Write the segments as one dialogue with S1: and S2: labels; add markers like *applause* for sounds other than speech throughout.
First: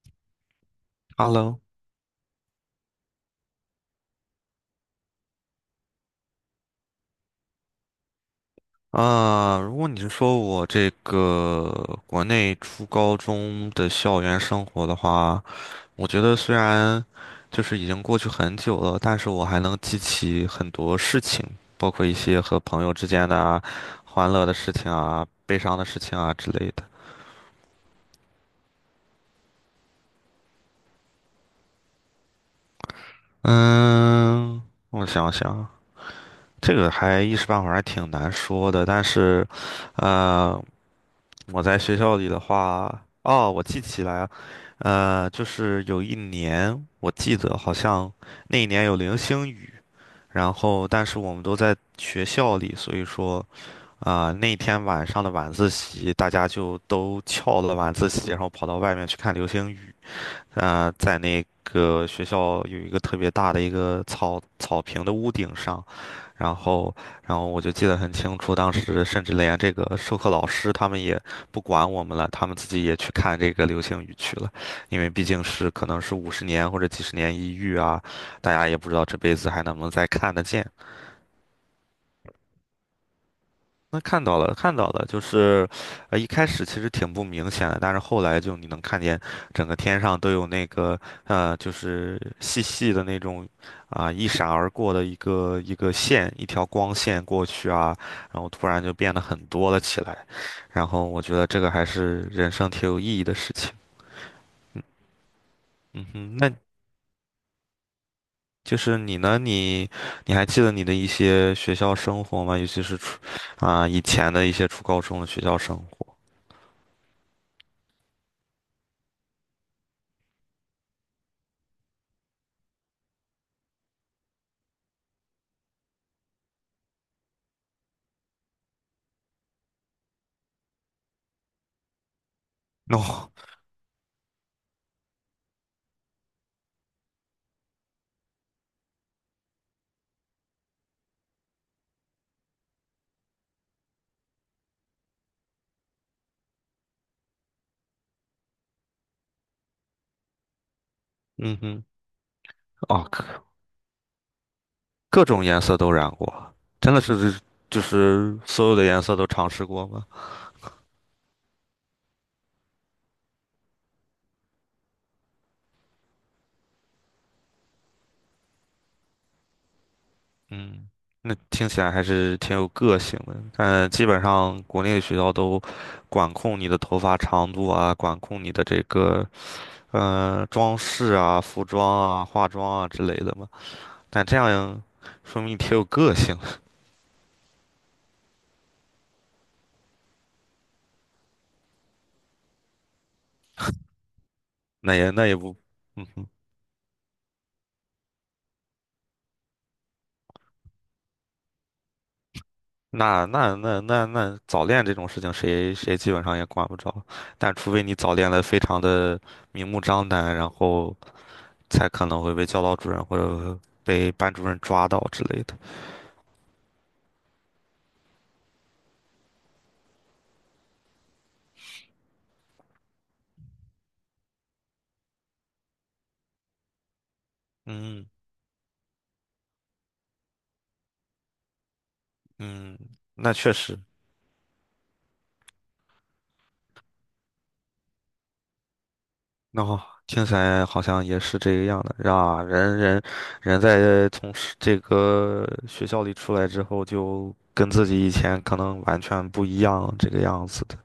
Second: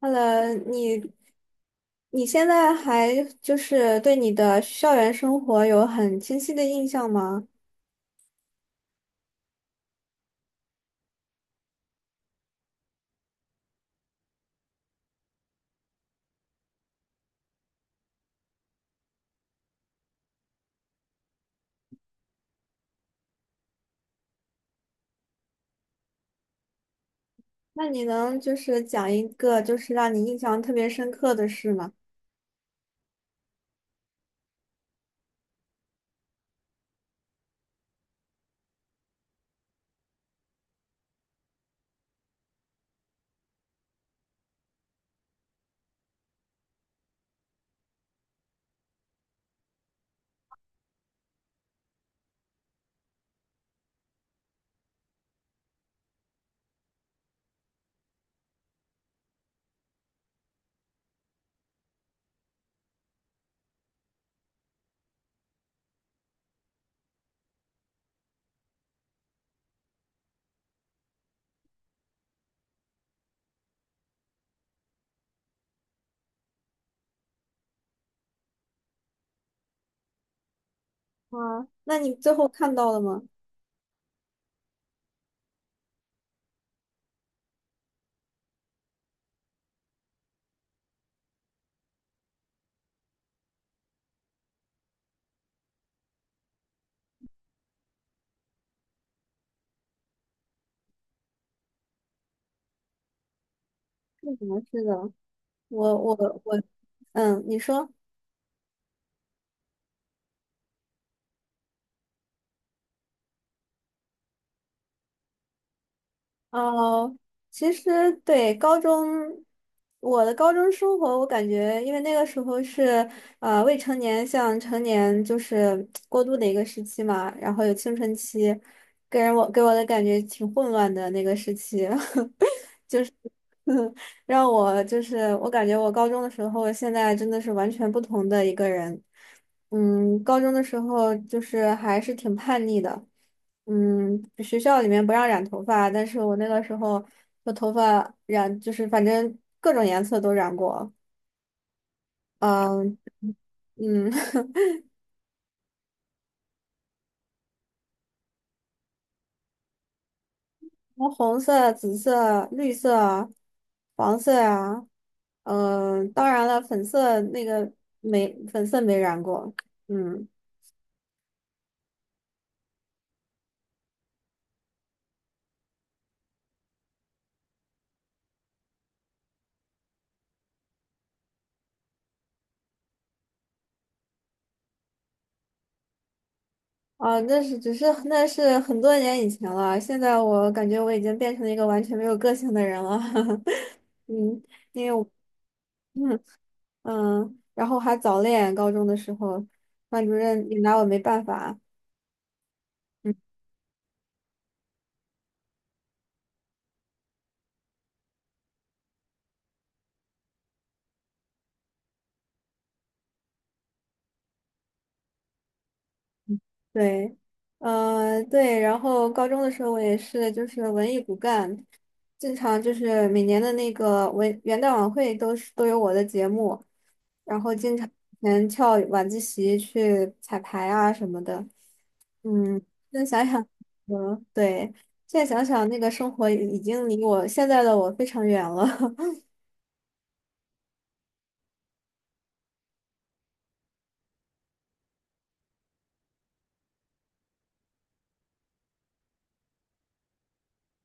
S1: h e 你。
S2: OK，Hello。
S1: 你现在还就是对你的校园生活有很清晰的印象吗？
S2: 啊，如果你是说我这个国内初高中的校园生活的话，我觉得虽然就是已经过去很久了，但是我还能记起很多事情，包括一些和朋友之间的啊欢乐的事情啊、悲伤的事情啊之类的。
S1: 那你能就是讲一个就是让你印象特别深刻的事吗？
S2: 嗯，我想想，这个还一时半会儿还挺难说的，但是，呃。我在学校里的话，哦，我记起来了，就是有一年，我记得好像那一年有流星雨，然后但是我们都在学校里，所以说那天晚上的晚自习，大家就都翘了晚自习，然后跑到外面去看流星雨。在那个学校有一个特别大的一个草坪的屋顶上，然后，然后我就记得很清楚，当时甚至连这个授课老师他们也不管我们了，他们自己也去看这个流星雨去了，因为毕竟是可能是50年或者几十年一遇啊，大家也不知道这辈子还能不能再看得见。
S1: 啊，那你最后看到了吗？
S2: 那看到了，看到了，就是，一开始其实挺不明显的，但是后来就你能看见整个天上都有那个，就是细细的那种，一闪而过的一个一个线，一条光线过去啊，然后突然就变得很多了起来，然后我觉得这个还是人生挺有意义的事情。
S1: 是什么事
S2: 嗯。
S1: 的？我
S2: 嗯
S1: 我
S2: 哼，那
S1: 我，嗯，你说。
S2: 就是你呢？你还记得你的一些学校生活吗？尤其是初以前的一些初高中的学校生活。
S1: 哦，其实对高中，我的高中生活，我感觉因为那个时候是未成年向成年就是过渡的一个时期嘛，然后有青春期，给我的感觉挺混乱的那个时期。*laughs*
S2: *laughs* 哦，
S1: *laughs* 让我就是我感觉我高中的时候，现在真的是完全不同的一个人。嗯，高中的时候就是还是挺叛逆的。嗯，学校里面不让染头发，但是我那个时候我头发染就是反正各种颜色都染过。
S2: 嗯哼。
S1: 嗯
S2: 哦，各
S1: 嗯，*laughs*
S2: 各种颜色都染过，真的是就是所有的颜色都尝试过吗？
S1: 红色、紫色、绿色啊、黄色啊，嗯，当然了，粉色那个没粉色没染过。嗯。
S2: 嗯，那听起来还是挺有个性的。但基本上国内的学校都管控你的头发长度啊，管控你的这个装饰啊、服装啊、化妆啊之类的嘛。但这样说明你挺有个性，
S1: 啊，那是很多年以前了，现在我感觉我已经变成了一个完全没有个性的人了。*laughs* 嗯，因为
S2: 那
S1: 我
S2: 也那也不，嗯。
S1: 嗯嗯，然后还早恋，高中的时候，班主任也拿我没办法。嗯，
S2: 那早恋这种事情，谁基本上也管不着。但除非你早恋的非常的明目张胆，然后才可能会被教导主任或者被班主任抓到之类的。
S1: 对，嗯对，然后高中的时候我也是就是文艺骨干，经常就是每年的那个元旦晚会都有我的节目，然后经常
S2: 嗯。
S1: 以前翘晚自习去彩排啊什么的。嗯，
S2: 嗯，
S1: 现在想
S2: 那
S1: 想，
S2: 确实，
S1: 嗯，对，现在想想那个生活已经离我现在的我非常远了，*laughs*
S2: 那好，听起来好像也是这个样的。啊，人在从是这个学校里出来之后，就跟自己以前可能完全不一样这个样子的。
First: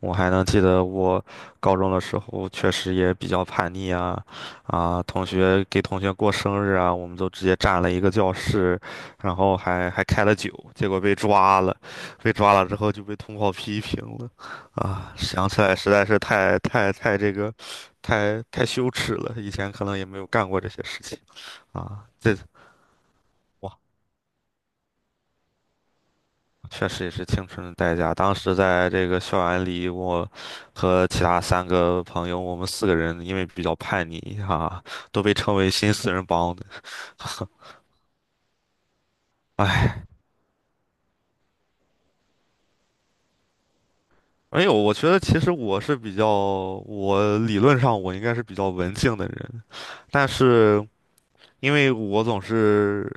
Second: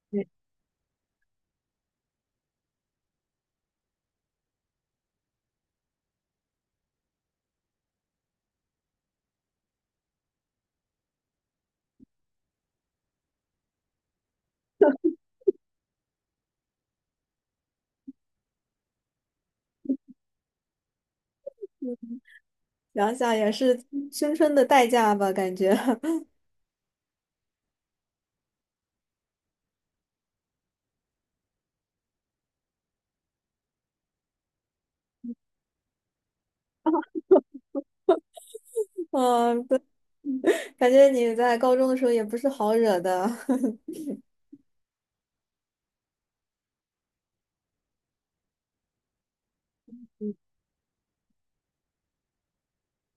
S2: 我还能记得我高中的时候，确实也比较叛逆啊，啊，同学给同学过生日啊，我们都直接占了一个教室，然后还开了酒，结果被抓了，被抓了之后就被通报批评了，啊，想起来实在是太这个，太羞耻了，以前可能也没有干过这些事情啊，这。
S1: 想想也
S2: 哇。
S1: 是青春的代价吧，感觉，
S2: 确实也是青春的代价。当时在这个校园里，我和其他三个朋友，我们四个人因为比较叛逆哈、都被称为新四人帮的。*laughs*
S1: *laughs* 嗯，对，
S2: 哎，
S1: 感觉你在高中的时候也不是好惹的，*laughs*
S2: 没有，我觉得其实我是比较，我理论上我应该是比较文静的人，但是因为我总是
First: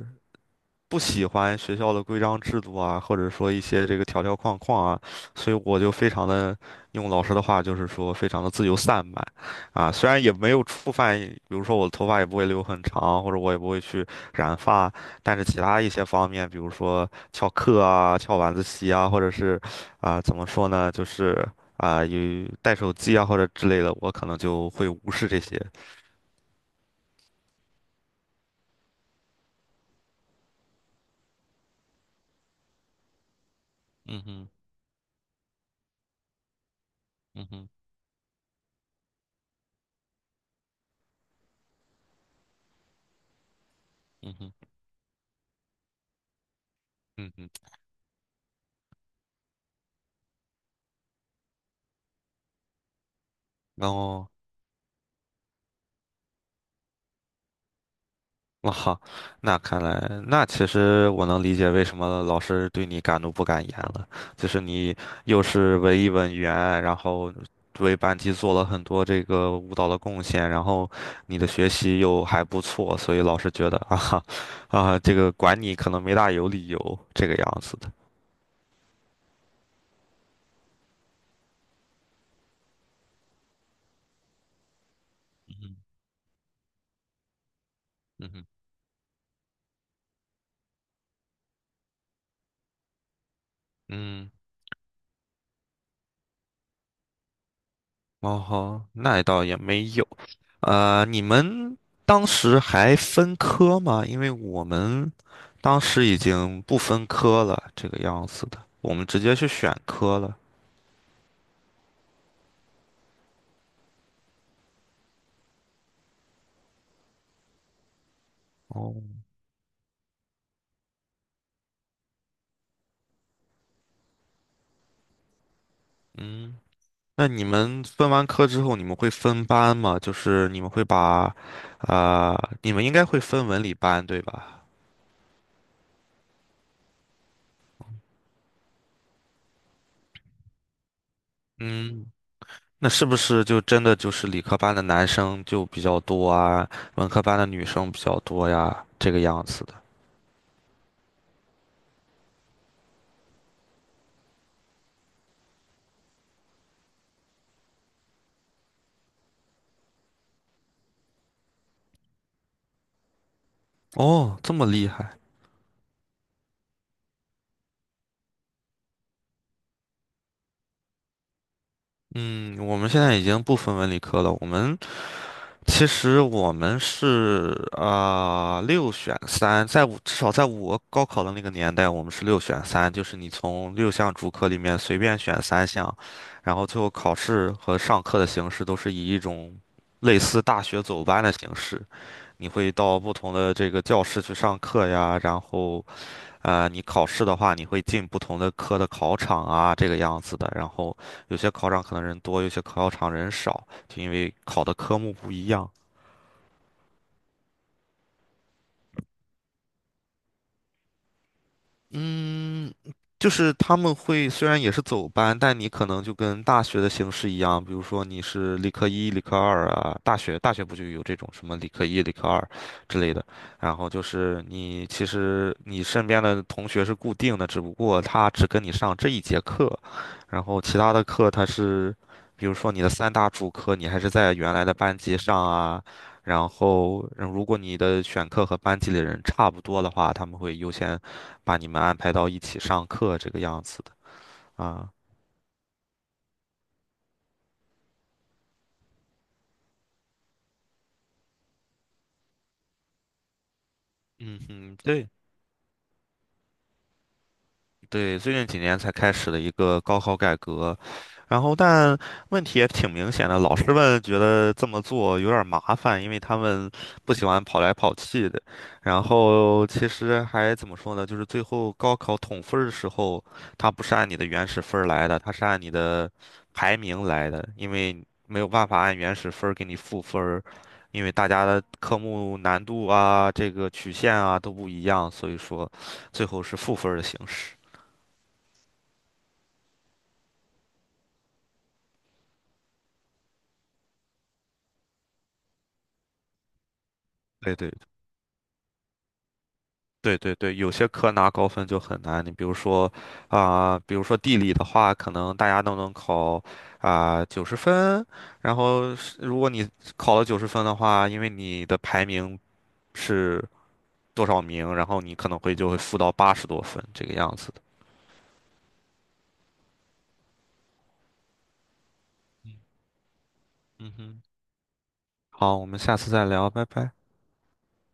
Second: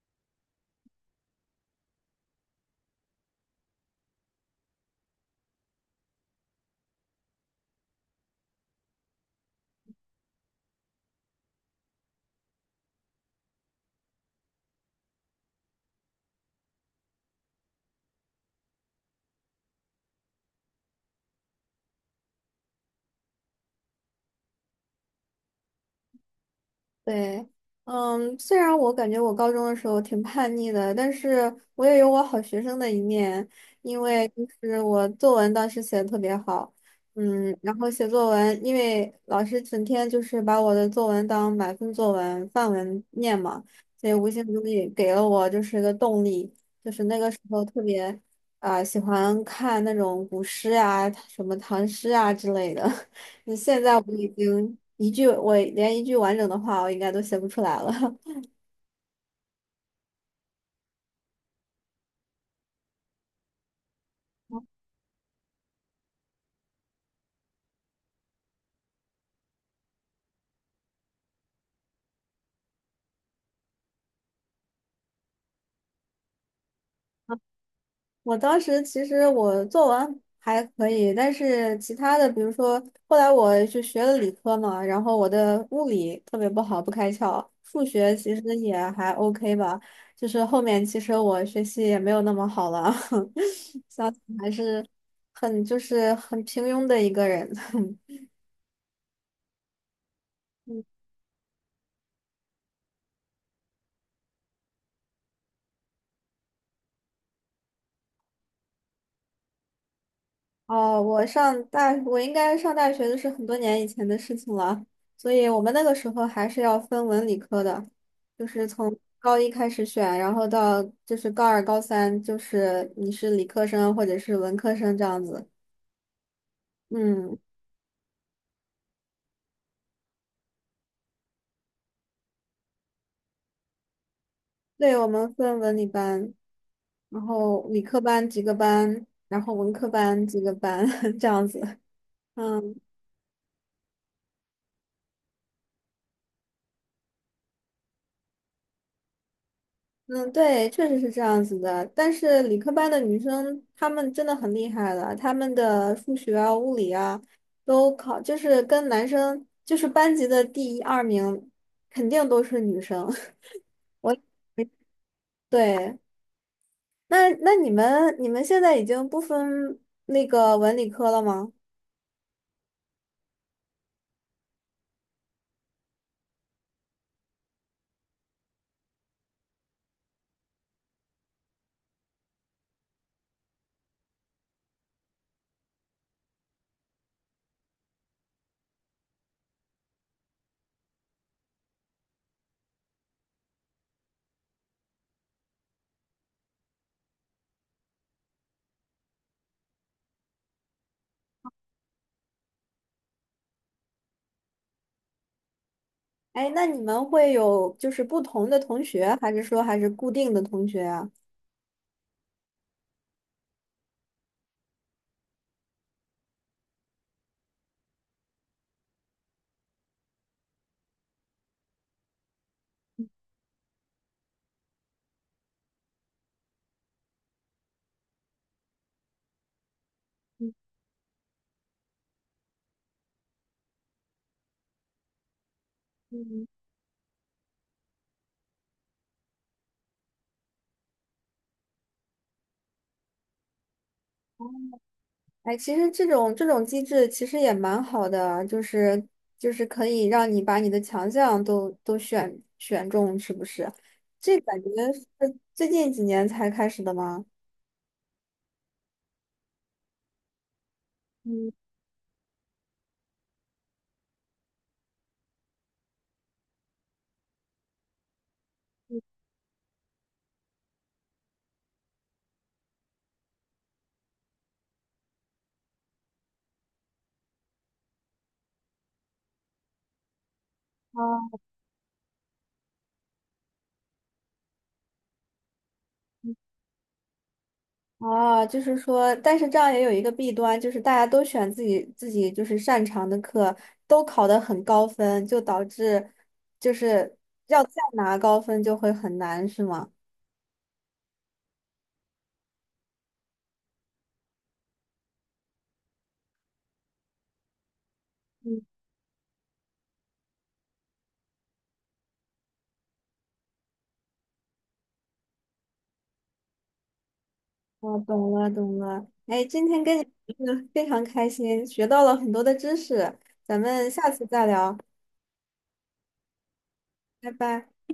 S2: 不喜欢学校的规章制度啊，或者说一些这个条条框框啊，所以我就非常的，用老师的话就是说，非常的自由散漫。虽然也没有触犯，比如说我的头发也不会留很长，或者我也不会去染发，但是其他一些方面，比如说翘课啊、翘晚自习啊，或者是怎么说呢，就是有带手机啊或者之类的，我可能就会无视这些。
S1: 对，嗯，虽然我感觉我高中的时候挺叛逆的，但是我也有我好学生的一面，因
S2: 嗯
S1: 为就
S2: 哼，
S1: 是我作文当时写的特别好，
S2: 嗯
S1: 嗯，
S2: 哼，
S1: 然后写作文，因为老师整天就是把我的作文当满分作文、范文念嘛，所以无
S2: 嗯
S1: 形
S2: 哼，
S1: 中也给了我就是个动力，就是那个
S2: 嗯
S1: 时
S2: 哼，
S1: 候特别啊、喜欢看那种古诗啊、什么唐诗啊之类的。你现
S2: 然
S1: 在我已
S2: 后。
S1: 经一句，我连一句完整的话，我应该都写不出来了。*laughs*
S2: 哇哈，那看来，那其实我能理解为什么老师对你敢怒不敢言了，就是你又是文艺委员，然后为班级做了很多这个舞蹈的贡献，然后你的学习又还不错，所以老师觉得啊哈，啊，这个管你可能没大有理由这个样子的。
S1: 我当时其实我作文还可以，但是其他的，比如说后来我就学了理科嘛，然后我的
S2: 嗯
S1: 物理特别不好，不开窍，数学
S2: 哼。嗯
S1: 其实
S2: 哼。
S1: 也还 OK 吧，就是后面其实我学习也没有那么好了，*laughs* 想想
S2: 嗯。
S1: 还是很就是很平庸的一个人。*laughs*
S2: 哦吼，那倒也没有。你们当时还分科吗？因为我们当时已经不分科了，这个样子的，我们直接去选科了。
S1: 哦，我应该上大学的是很多年以前的事情了，所以我们那个时候还是要分文理科的，就是从
S2: 哦，
S1: 高一开始选，然后到就是高二、高三，就是你是理科生或者是文科生这样子。
S2: 嗯，那
S1: 嗯，
S2: 你们分完科之后，你们会分班吗？就是你们会把，呃，你们应该会分文理班，对吧？
S1: 对，我们分文理班，然后理科班几个班，然后文科班几个班 *laughs* 这样子。
S2: 嗯，
S1: 嗯。
S2: 那是不是就真的就是理科班的男生就比较多啊，文科班的女生比较多呀，这个样子的？
S1: 嗯，对，确实是这样子的。但是理科班的女生，她们真的很厉害了，她们的数学啊、物理啊，都考，就是跟男生，就是班级的第一二名，肯定都是女生。*laughs* 我，
S2: 哦，这么厉害。
S1: 对，那你们现在已经不分那个文理科了吗？
S2: 嗯，我们现在已经不分文理科了。其实我们是六选三，在我至少在我高考的那个年代，我们是六选三，就是你从6项主科里面随便选3项，然后最后考试和上课的形式都是以一种类似大学走班的形式，你会到不同的这个教室去上课呀，然后你考试的话，你会进不同的科的考场啊，这个样子的。然后有些考场可能人多，有些考场人少，就因为考的科目不一样。
S1: 哎，那你们会有就是不同的同学，还是说还是固定的同学啊？
S2: 嗯，就是他们会虽然也是走班，但你可能就跟大学的形式一样，比如说你是理科一、理科二啊，大学不就有这种什么理科一、理科二之类的，然后就是你其实你身边的同学是固定的，只不过他只跟你上这一节课，然后其他的课他是，比如说你的三大主课你还是在原来的班级上啊。
S1: 嗯。
S2: 然后，嗯如果你的选课和班级里人差不多的话，他们会优先把你们安排到一起上课这个样子的啊。
S1: 哎，其实这种机制其实也蛮好的啊，就是可以让你把你的强项都选中，是不是？这
S2: 嗯
S1: 感觉
S2: 哼，
S1: 是
S2: 对。
S1: 最近几年才开始的吗？
S2: 对，最近几年才开始的一个高考改革，然
S1: 嗯，
S2: 后但问题也挺明显的，老师们觉得这么做有点儿麻烦，因为他们不喜欢跑来跑去的。然后其实还怎么说呢，就是最后高考统分儿的时候，它不是按你的原始分儿来的，它是按你的排名来的，因为没有办法按原始分儿给你赋分儿，因为大家的科目难度啊、这个曲线啊都不一样，所以说最后是赋分儿的形式。
S1: 啊，就是说，但是这样也有一个弊端，就是大家都选自己就是擅长的课，都考得很高分，就导致就是
S2: 对
S1: 要再
S2: 对
S1: 拿高分就会很难，是吗？
S2: 对对对，有些科拿高分就很难。你比如说啊、比如说地理的话，可能大家都能考九十分，然
S1: 嗯。
S2: 后是如果你考了九十分的话，因为你的排名是多少名，然后你可能会就会负到80多分这个样子的。
S1: 我懂了，懂了。哎，今天跟你聊得非常开心，学到了很多的知识，咱们
S2: 嗯
S1: 下
S2: 哼，
S1: 次再聊，
S2: 好，我们下次再聊，拜拜。
S1: 拜拜。